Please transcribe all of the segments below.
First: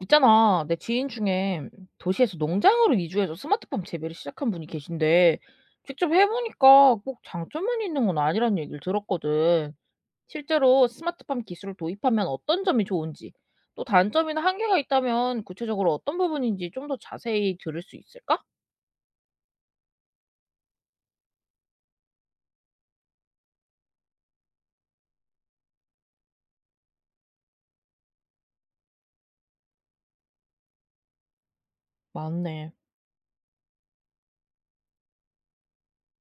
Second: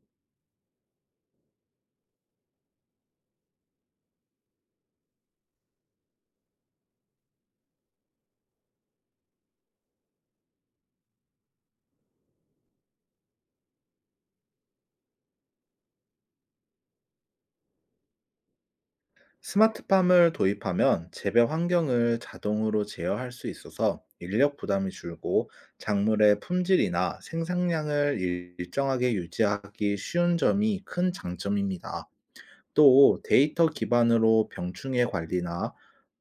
있잖아, 내 지인 중에 도시에서 농장으로 이주해서 스마트팜 재배를 시작한 분이 계신데, 직접 해보니까 꼭 장점만 있는 건 아니란 얘기를 들었거든. 실제로 스마트팜 기술을 도입하면 어떤 점이 좋은지, 또 단점이나 한계가 있다면 구체적으로 어떤 부분인지 좀 더 자세히 들을 수 있을까? 스마트팜을 도입하면 재배 환경을 자동으로 제어할 수 있어서 인력 부담이 줄고 작물의 품질이나 생산량을 일정하게 유지하기 쉬운 점이 큰 장점입니다. 맞네. 또 데이터 기반으로 병충해 관리나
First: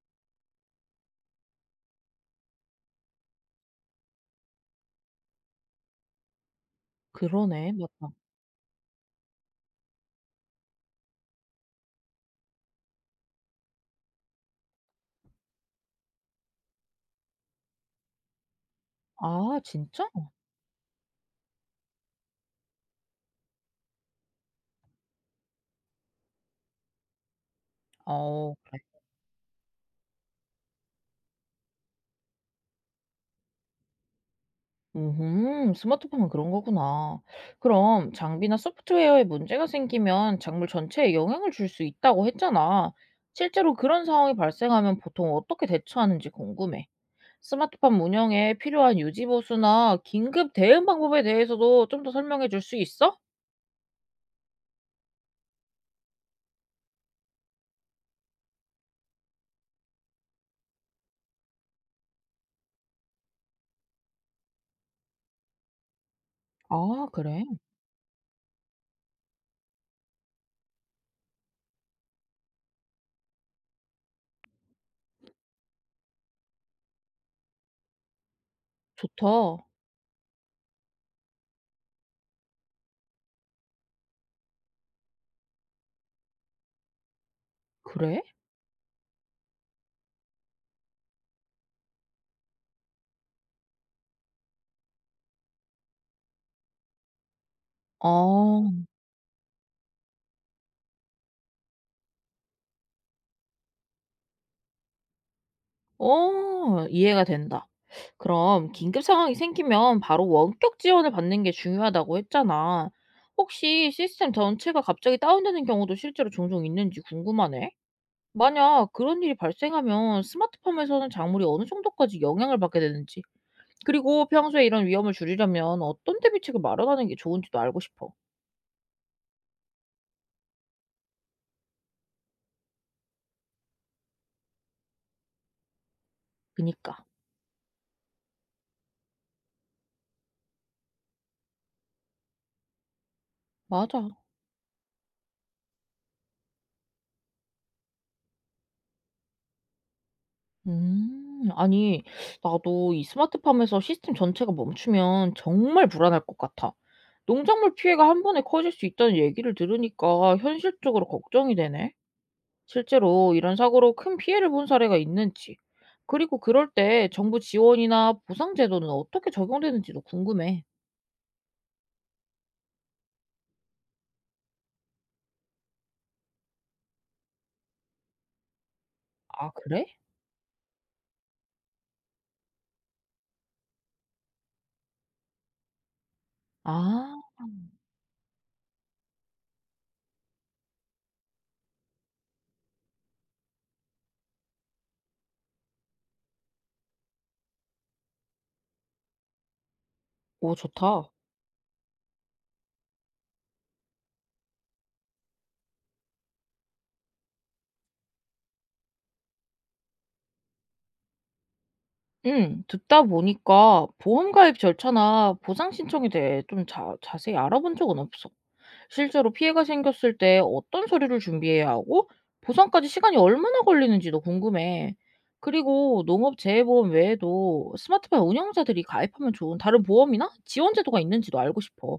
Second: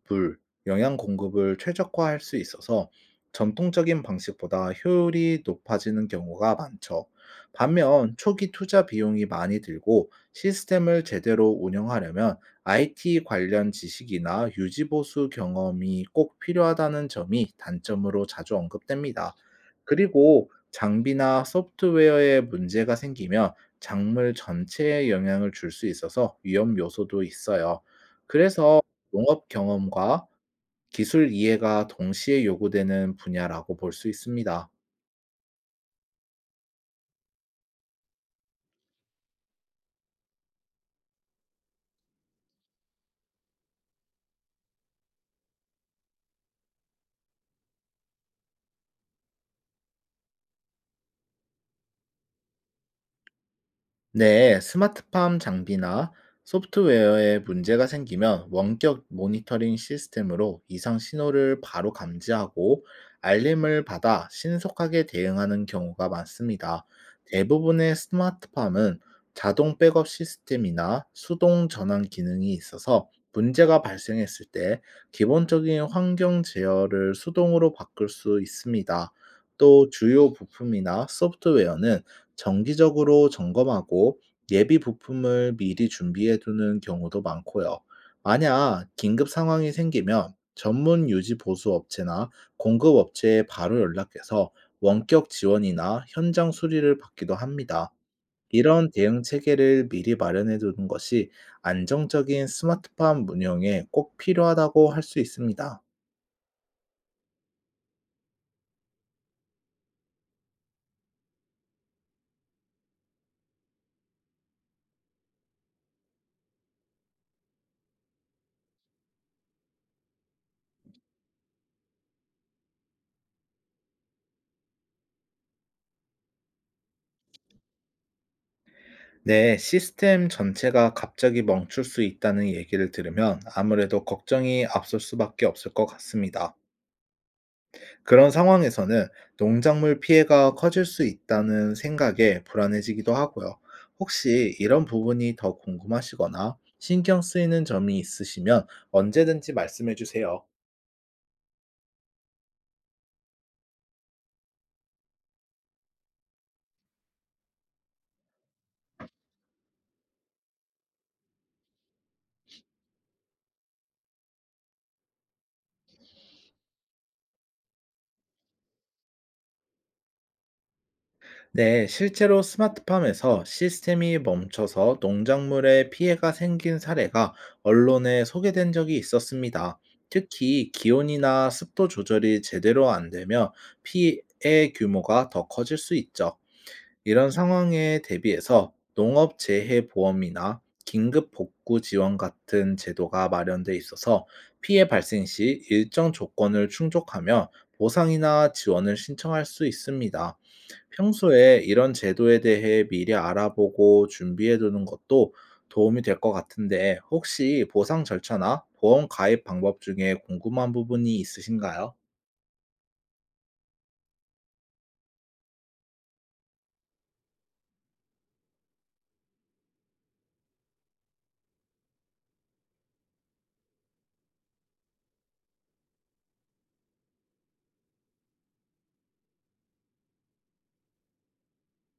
물, 영양 공급을 최적화할 수 있어서 전통적인 방식보다 효율이 높아지는 경우가 많죠. 그러네. 맞다. 반면 초기 투자 비용이 많이 들고 시스템을 제대로 운영하려면 IT 관련 지식이나 유지보수 경험이 꼭 필요하다는 점이 단점으로 자주 언급됩니다. 아, 진짜? 그리고 장비나 소프트웨어에 문제가 생기면 작물 전체에 영향을 줄 수 있어서 위험 요소도 있어요. 어, 그래. 그래서 농업 경험과 기술 이해가 동시에 요구되는 분야라고 볼 수 있습니다. 음흠. 스마트폰은 그런 거구나. 그럼 장비나 소프트웨어에 문제가 생기면 작물 전체에 영향을 줄 수 있다고 했잖아. 실제로 그런 상황이 발생하면 보통 어떻게 대처하는지 궁금해. 스마트팜 운영에 필요한 유지 보수나 긴급 대응 방법에 대해서도 좀 더 설명해 줄 수 있어? 네, 스마트팜 장비나 소프트웨어에 문제가 생기면 원격 모니터링 시스템으로 이상 신호를 바로 감지하고 알림을 받아 신속하게 대응하는 경우가 많습니다. 아, 그래? 대부분의 스마트팜은 자동 백업 시스템이나 수동 전환 기능이 있어서 문제가 발생했을 때 기본적인 환경 제어를 수동으로 바꿀 수 있습니다. 좋다. 또 주요 부품이나 소프트웨어는 정기적으로 점검하고 예비 부품을 미리 준비해 두는 경우도 많고요. 그래? 만약 긴급 상황이 생기면 전문 유지 보수 업체나 공급 업체에 바로 연락해서 원격 지원이나 현장 수리를 받기도 합니다. 아. 이런 대응 체계를 미리 마련해 두는 것이 안정적인 스마트팜 운영에 꼭 필요하다고 할 수 있습니다. 어 이해가 된다. 그럼 긴급 상황이 생기면 바로 원격 지원을 받는 게 중요하다고 했잖아. 혹시 시스템 전체가 갑자기 다운되는 경우도 실제로 종종 있는지 궁금하네. 만약 그런 일이 발생하면 스마트팜에서는 작물이 어느 정도까지 영향을 받게 되는지, 그리고 평소에 이런 위험을 줄이려면 어떤 대비책을 마련하는 게 좋은지도 알고 싶어. 네, 시스템 전체가 갑자기 멈출 수 있다는 얘기를 들으면 아무래도 걱정이 앞설 수밖에 없을 것 같습니다. 그니까. 그런 상황에서는 농작물 피해가 커질 수 있다는 생각에 불안해지기도 하고요. 맞아. 혹시 이런 부분이 더 궁금하시거나 신경 쓰이는 점이 있으시면 언제든지 말씀해 주세요. 음. 아니 나도 이 스마트팜에서 시스템 전체가 멈추면 정말 불안할 것 같아. 농작물 피해가 한 번에 커질 수 있다는 얘기를 들으니까 현실적으로 걱정이 되네. 실제로 이런 사고로 큰 피해를 본 사례가 있는지, 그리고 그럴 때 정부 지원이나 보상 제도는 어떻게 적용되는지도 궁금해. 네, 실제로 스마트팜에서 시스템이 멈춰서 농작물에 피해가 생긴 사례가 언론에 소개된 적이 아, 있었습니다. 그래? 특히 기온이나 습도 조절이 제대로 안 되며 피해 규모가 더 커질 수 있죠. 아, 이런 상황에 대비해서 농업 재해 보험이나 긴급 복구 지원 같은 제도가 마련돼 있어서 피해 발생 시 일정 조건을 충족하며 보상이나 지원을 신청할 수 있습니다. 오, 좋다. 평소에 이런 제도에 대해 미리 알아보고 준비해 두는 것도 도움이 될 것 같은데, 혹시 보상 절차나 보험 가입 방법 중에 궁금한 부분이 있으신가요? 응, 듣다 보니까 보험 가입 절차나 보상 신청에 대해 좀 자세히 알아본 적은 없어. 실제로 피해가 생겼을 때 어떤 서류를 준비해야 하고 보상까지 시간이 얼마나 걸리는지도 궁금해. 그리고 농업재해보험 외에도 스마트팜 운영자들이 가입하면 좋은 다른 보험이나 지원 제도가 있는지도 알고 싶어.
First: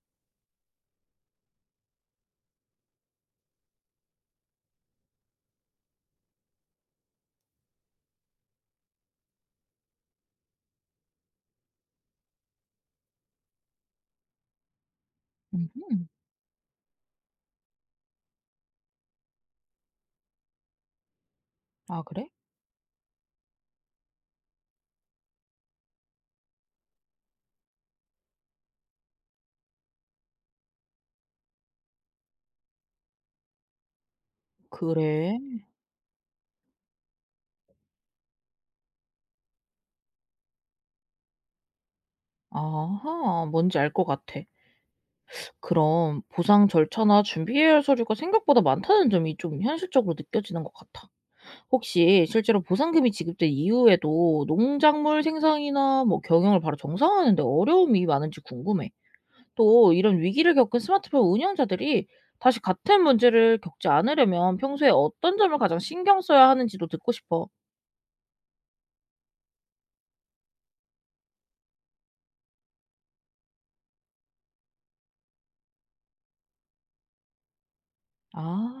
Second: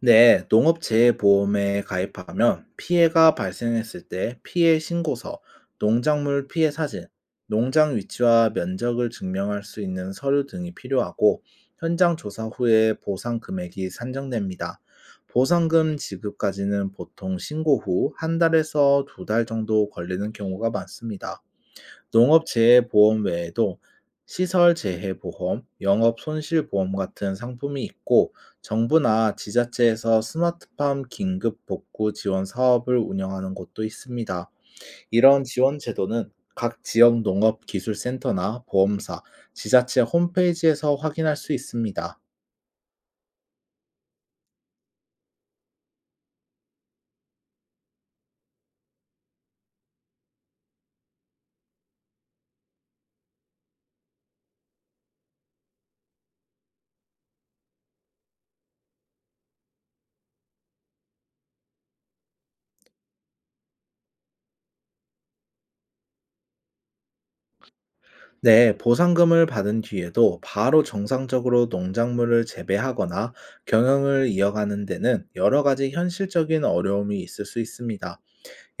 네, 농업재해보험에 가입하면 피해가 발생했을 때 피해 신고서, 농작물 피해 사진, 농장 위치와 면적을 증명할 수 있는 서류 등이 필요하고 현장 조사 후에 보상 금액이 산정됩니다. 보상금 음흠. 지급까지는 보통 신고 후 한 달에서 2달 정도 걸리는 경우가 많습니다. 아, 그래? 농업재해보험 외에도 시설재해보험, 영업손실보험 같은 상품이 있고, 정부나 지자체에서 스마트팜 긴급복구 지원 사업을 운영하는 곳도 있습니다. 그래. 이런 지원 제도는 각 지역 농업기술센터나 보험사, 지자체 홈페이지에서 확인할 수 있습니다. 아하, 뭔지 알 것 같아. 그럼 보상 절차나 준비해야 할 서류가 생각보다 많다는 점이 좀 현실적으로 느껴지는 것 같아. 혹시 실제로 보상금이 지급된 이후에도 농작물 생산이나 뭐 경영을 바로 정상화하는 데 어려움이 많은지 궁금해. 또 이런 위기를 겪은 스마트팜 운영자들이 다시 같은 문제를 겪지 않으려면 평소에 어떤 점을 가장 신경 써야 하는지도 듣고 싶어. 네, 보상금을 받은 뒤에도 바로 정상적으로 농작물을 재배하거나 경영을 이어가는 데는 여러 가지 현실적인 어려움이 있을 수 있습니다.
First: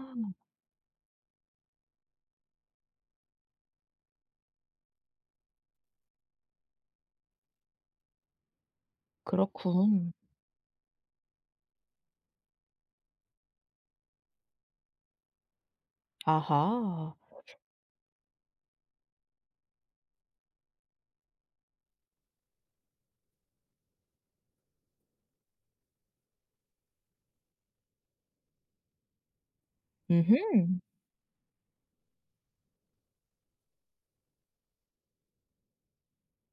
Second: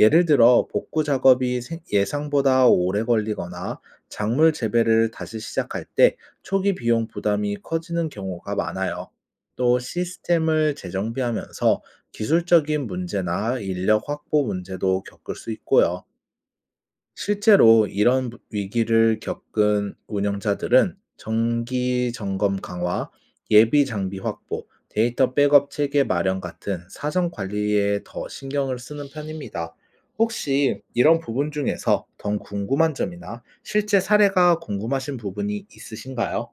예를 들어 복구 작업이 예상보다 오래 걸리거나 작물 재배를 다시 시작할 때 초기 비용 부담이 커지는 경우가 많아요. 또 그렇군. 시스템을 재정비하면서 기술적인 문제나 인력 확보 문제도 겪을 수 있고요. 아하. 실제로 이런 위기를 겪은 운영자들은 정기 점검 강화, 예비 장비 확보, 데이터 백업 체계 마련 같은 사전 관리에 더 신경을 쓰는 편입니다. 음흠. 혹시 이런 부분 중에서 더 궁금한 점이나 실제 사례가 궁금하신 부분이 있으신가요?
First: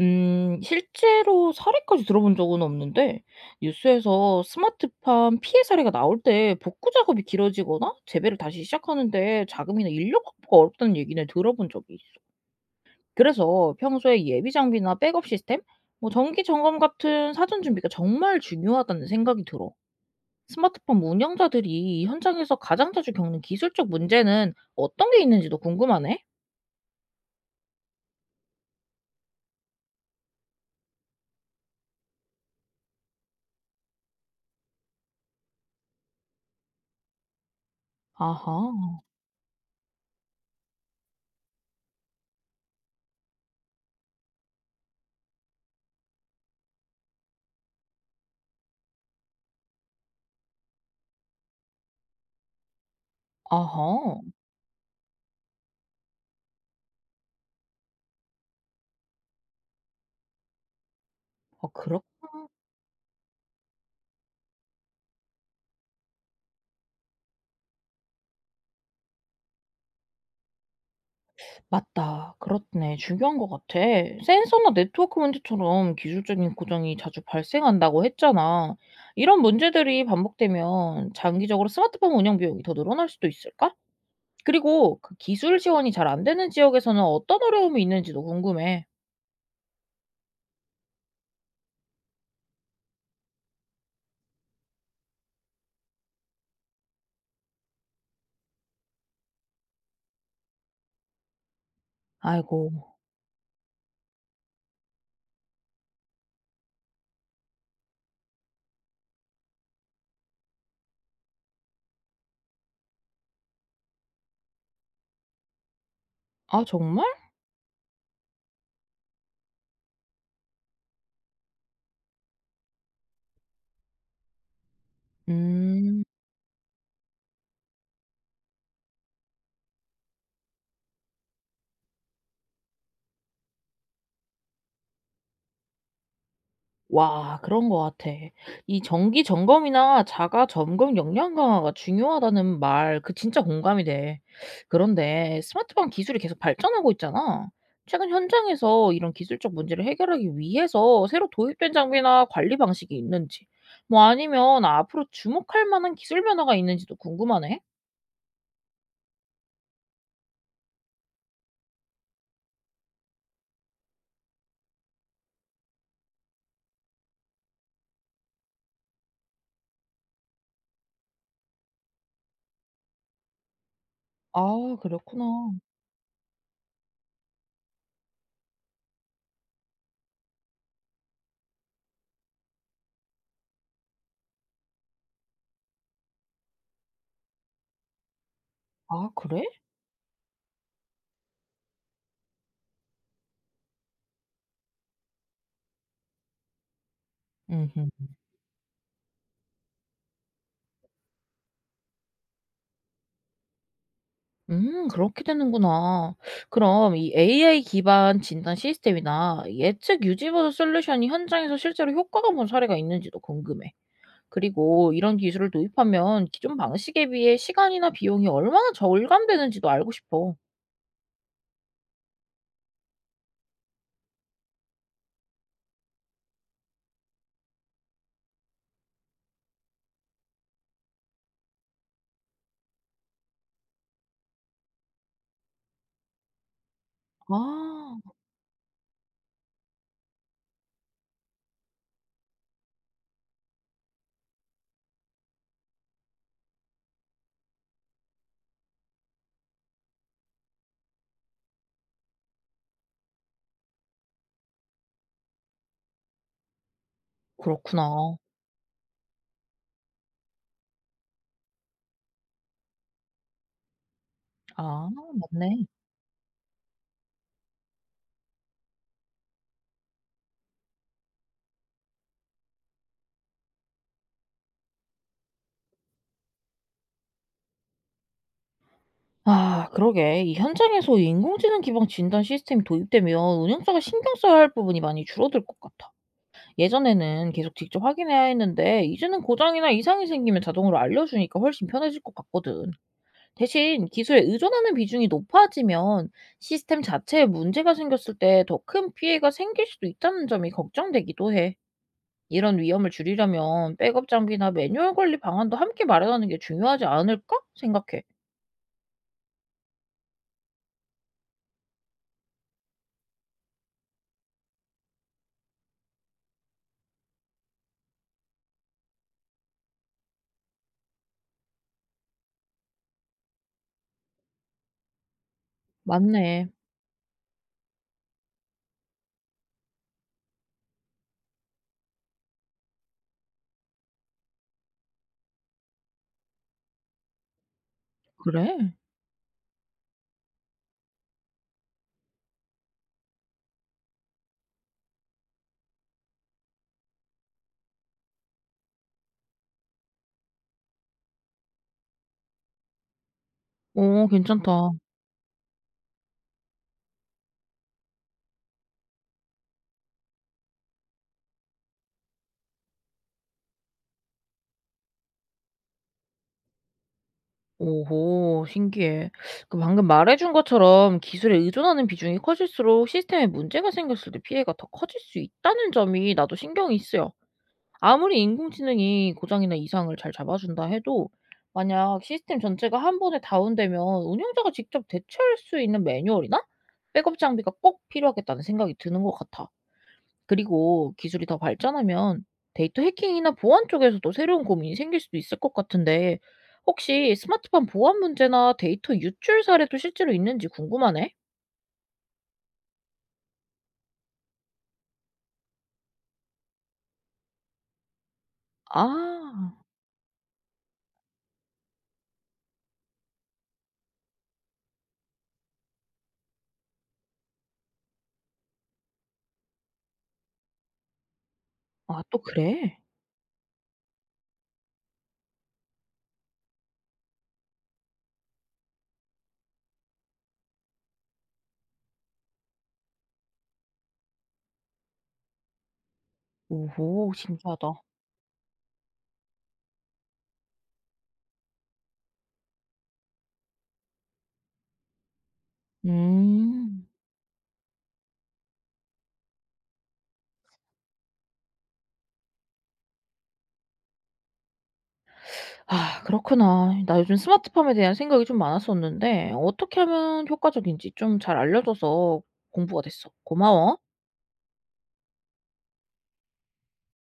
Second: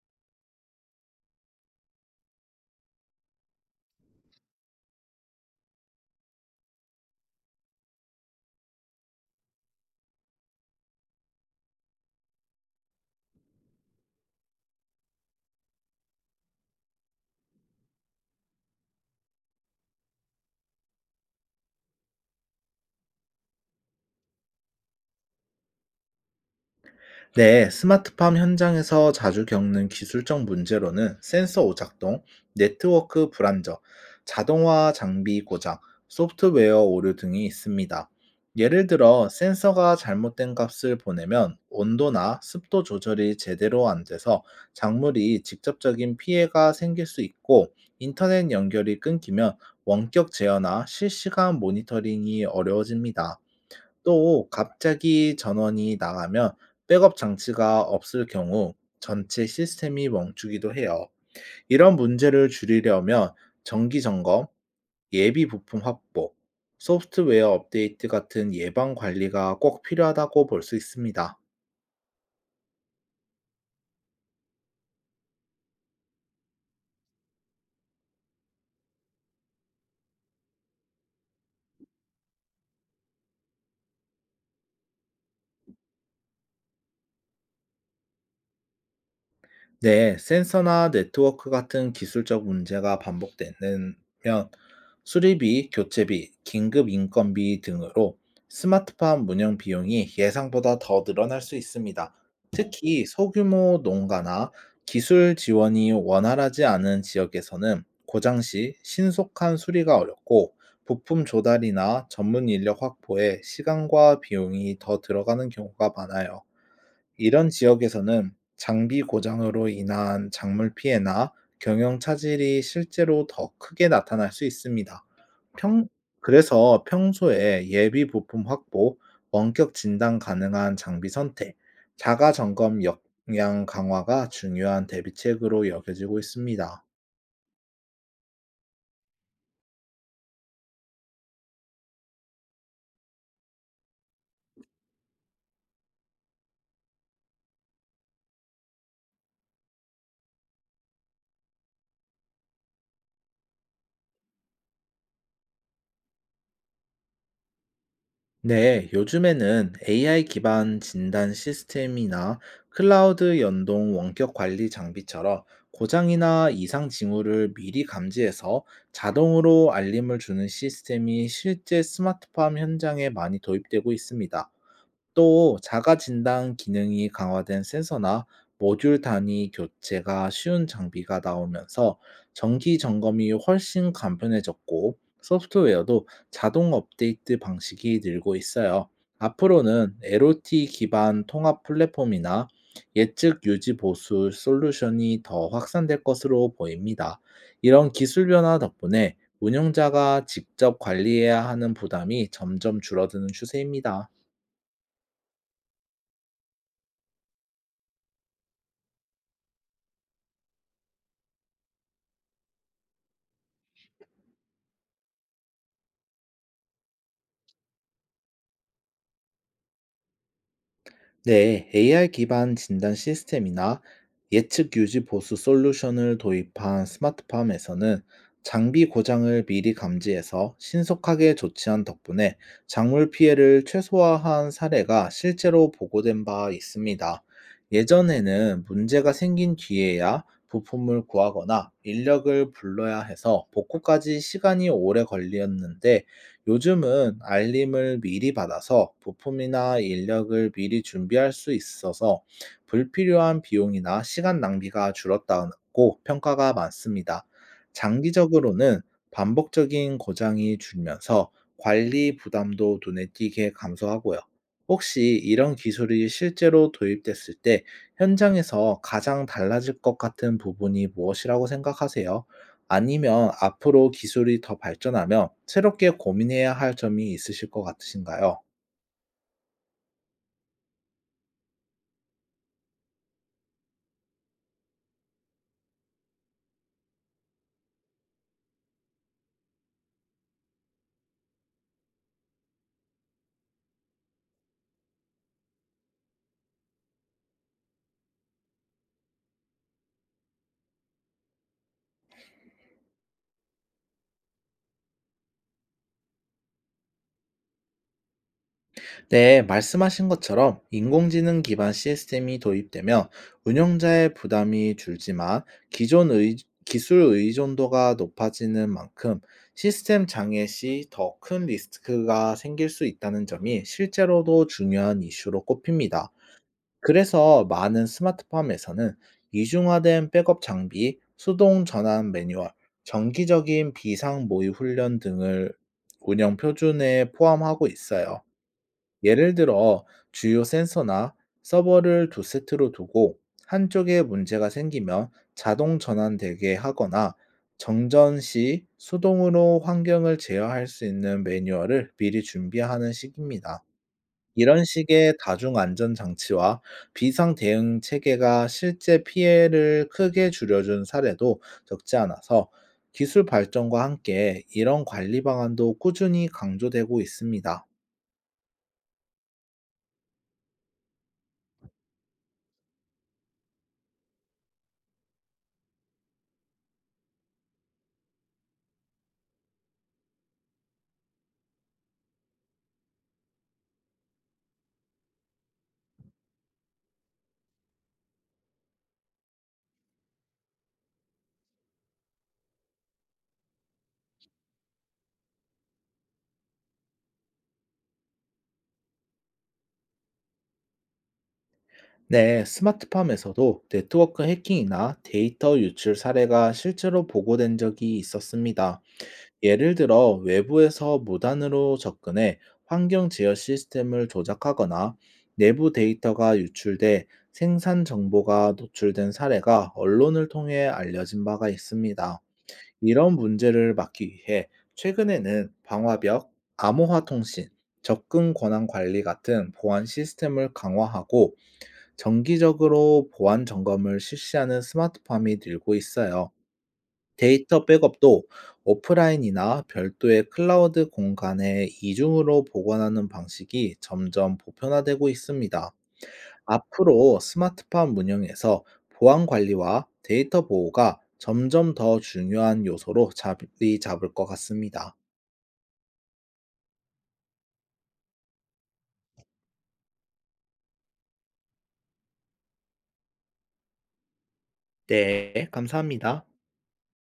실제로 사례까지 들어본 적은 없는데 뉴스에서 스마트팜 피해 사례가 나올 때 복구 작업이 길어지거나 재배를 다시 시작하는데 자금이나 인력 확보가 어렵다는 얘기는 들어본 적이 있어. 그래서 평소에 예비 장비나 백업 시스템, 뭐 정기 점검 같은 사전 준비가 정말 중요하다는 생각이 들어. 스마트팜 운영자들이 현장에서 가장 자주 겪는 기술적 문제는 어떤 게 있는지도 궁금하네. 네, 스마트팜 현장에서 자주 겪는 기술적 문제로는 센서 오작동, 네트워크 불안정, 자동화 장비 고장, 소프트웨어 오류 등이 있습니다. 예를 아하, 들어 센서가 잘못된 값을 보내면 온도나 습도 조절이 제대로 안 돼서 작물이 직접적인 피해가 생길 수 있고, 인터넷 연결이 끊기면 원격 제어나 실시간 모니터링이 어려워집니다. 아하. 또 갑자기 전원이 나가면 백업 장치가 없을 경우 전체 시스템이 멈추기도 해요. 아 이런 그렇구나. 문제를 줄이려면 정기 점검, 예비 부품 확보, 소프트웨어 업데이트 같은 예방 관리가 꼭 필요하다고 볼 수 있습니다. 맞다. 그렇네. 중요한 것 같아. 센서나 네트워크 문제처럼 기술적인 고장이 자주 발생한다고 했잖아. 이런 문제들이 반복되면 장기적으로 스마트폰 운영 비용이 더 늘어날 수도 있을까? 그리고 그 기술 지원이 잘 안 되는 지역에서는 어떤 어려움이 있는지도 궁금해. 네, 센서나 네트워크 같은 기술적 문제가 반복되면 수리비, 교체비, 긴급 인건비 등으로 스마트팜 운영 비용이 예상보다 더 늘어날 수 있습니다. 아이고. 특히 소규모 농가나 기술 지원이 원활하지 않은 지역에서는 고장 시 신속한 수리가 어렵고, 부품 조달이나 전문 인력 확보에 시간과 비용이 더 들어가는 경우가 많아요. 아, 정말? 이런 지역에서는 장비 고장으로 인한 작물 피해나 경영 차질이 실제로 더 크게 나타날 수 있습니다. 평, 음. 그래서 평소에 예비 부품 확보, 원격 진단 가능한 장비 선택, 자가 점검 역량 강화가 중요한 대비책으로 여겨지고 있습니다. 와 그런 것 같아. 이 "정기 점검이나 자가 점검 역량 강화가 중요하다."는 말 그 진짜 공감이 돼. 그런데 스마트팜 기술이 계속 발전하고 있잖아. 최근 현장에서 이런 기술적 문제를 해결하기 위해서 새로 도입된 장비나 관리 방식이 있는지, 뭐 아니면 앞으로 주목할 만한 기술 변화가 있는지도 궁금하네. 네, 요즘에는 AI 기반 진단 시스템이나 클라우드 연동 원격 관리 장비처럼 고장이나 이상 징후를 미리 감지해서 자동으로 알림을 주는 시스템이 실제 스마트팜 현장에 많이 도입되고 있습니다. 아 그렇구나. 또 자가 진단 기능이 강화된 센서나 모듈 단위 교체가 쉬운 장비가 나오면서 정기 점검이 훨씬 간편해졌고, 소프트웨어도 자동 업데이트 방식이 늘고 있어요. 아 그래? 앞으로는 IoT 기반 통합 플랫폼이나 예측 유지 보수 솔루션이 더 확산될 것으로 보입니다. 음흠. 이런 기술 변화 덕분에 운영자가 직접 관리해야 하는 부담이 점점 줄어드는 추세입니다. 그렇게 되는구나. 그럼 이 AI 기반 진단 시스템이나 예측 유지보수 솔루션이 현장에서 실제로 효과가 본 사례가 있는지도 궁금해. 그리고 이런 기술을 도입하면 기존 방식에 비해 시간이나 비용이 얼마나 절감되는지도 알고 싶어. 네, AI 기반 진단 시스템이나 예측 유지 보수 솔루션을 도입한 스마트팜에서는 장비 고장을 미리 감지해서 신속하게 조치한 덕분에 작물 피해를 최소화한 사례가 실제로 보고된 바 있습니다. 아 예전에는 문제가 생긴 뒤에야 부품을 구하거나 인력을 불러야 해서 복구까지 시간이 오래 걸렸는데, 요즘은 알림을 미리 받아서 부품이나 인력을 미리 준비할 수 있어서 불필요한 비용이나 시간 낭비가 줄었다고 평가가 많습니다. 그렇구나. 장기적으로는 반복적인 고장이 줄면서 관리 부담도 눈에 띄게 감소하고요. 아 혹시 이런 맞네. 기술이 실제로 도입됐을 때 현장에서 가장 달라질 것 같은 부분이 무엇이라고 생각하세요? 아니면 앞으로 기술이 더 발전하며 새롭게 고민해야 할 점이 있으실 것 같으신가요? 아 그러게. 이 현장에서 인공지능 기반 진단 시스템이 도입되면 운영자가 신경 써야 할 부분이 많이 줄어들 것 같아. 예전에는 계속 직접 확인해야 했는데 이제는 고장이나 이상이 생기면 자동으로 알려주니까 훨씬 편해질 것 같거든. 대신 기술에 의존하는 비중이 높아지면 시스템 자체에 문제가 생겼을 때 더 큰 피해가 생길 수도 있다는 점이 걱정되기도 해. 이런 위험을 줄이려면 백업 장비나 매뉴얼 관리 방안도 함께 마련하는 게 중요하지 않을까 생각해. 네, 말씀하신 것처럼 인공지능 기반 시스템이 도입되면 운영자의 부담이 줄지만, 기존 의, 기술 의존도가 높아지는 만큼 시스템 장애 시 더 큰 리스크가 생길 수 있다는 점이 실제로도 중요한 이슈로 꼽힙니다. 맞네. 그래서 많은 스마트팜에서는 이중화된 백업 장비, 수동 전환 매뉴얼, 정기적인 비상 모의 훈련 등을 운영 표준에 포함하고 있어요. 그래? 예를 들어 주요 센서나 서버를 두 세트로 두고 한쪽에 문제가 생기면 자동 전환되게 하거나, 정전 시 수동으로 환경을 제어할 수 있는 매뉴얼을 미리 준비하는 식입니다. 오 괜찮다. 이런 식의 다중 안전 장치와 비상 대응 체계가 실제 피해를 크게 줄여준 사례도 적지 않아서, 기술 발전과 함께 이런 관리 방안도 꾸준히 강조되고 있습니다. 오호 신기해. 그 방금 말해준 것처럼 기술에 의존하는 비중이 커질수록 시스템에 문제가 생겼을 때 피해가 더 커질 수 있다는 점이 나도 신경이 쓰여. 아무리 인공지능이 고장이나 이상을 잘 잡아준다 해도 만약 시스템 전체가 한 번에 다운되면 운영자가 직접 대처할 수 있는 매뉴얼이나 백업 장비가 꼭 필요하겠다는 생각이 드는 것 같아. 그리고 기술이 더 발전하면 데이터 해킹이나 보안 쪽에서도 새로운 고민이 생길 수도 있을 것 같은데 혹시 스마트폰 보안 문제나 데이터 유출 사례도 실제로 있는지 궁금하네? 네, 스마트팜에서도 네트워크 해킹이나 데이터 유출 사례가 실제로 보고된 적이 있었습니다. 아, 예를 들어 외부에서 무단으로 접근해 환경 제어 시스템을 조작하거나 내부 데이터가 유출돼 생산 정보가 노출된 사례가 언론을 통해 알려진 바가 아, 또 있습니다. 그래? 이런 문제를 막기 위해 최근에는 방화벽, 암호화 통신, 접근 권한 관리 같은 보안 시스템을 강화하고 정기적으로 보안 점검을 실시하는 스마트팜이 늘고 있어요. 오호, 데이터 신기하다. 백업도 오프라인이나 별도의 클라우드 공간에 이중으로 보관하는 방식이 점점 보편화되고 있습니다. 음, 앞으로 스마트팜 운영에서 보안 관리와 데이터 보호가 점점 더 중요한 요소로 자리 잡을 것 같습니다. 아, 그렇구나. 나 요즘 스마트팜에 대한 생각이 좀 많았었는데, 어떻게 하면 효과적인지 좀 잘 알려줘서 공부가 됐어. 고마워. 네, 감사합니다.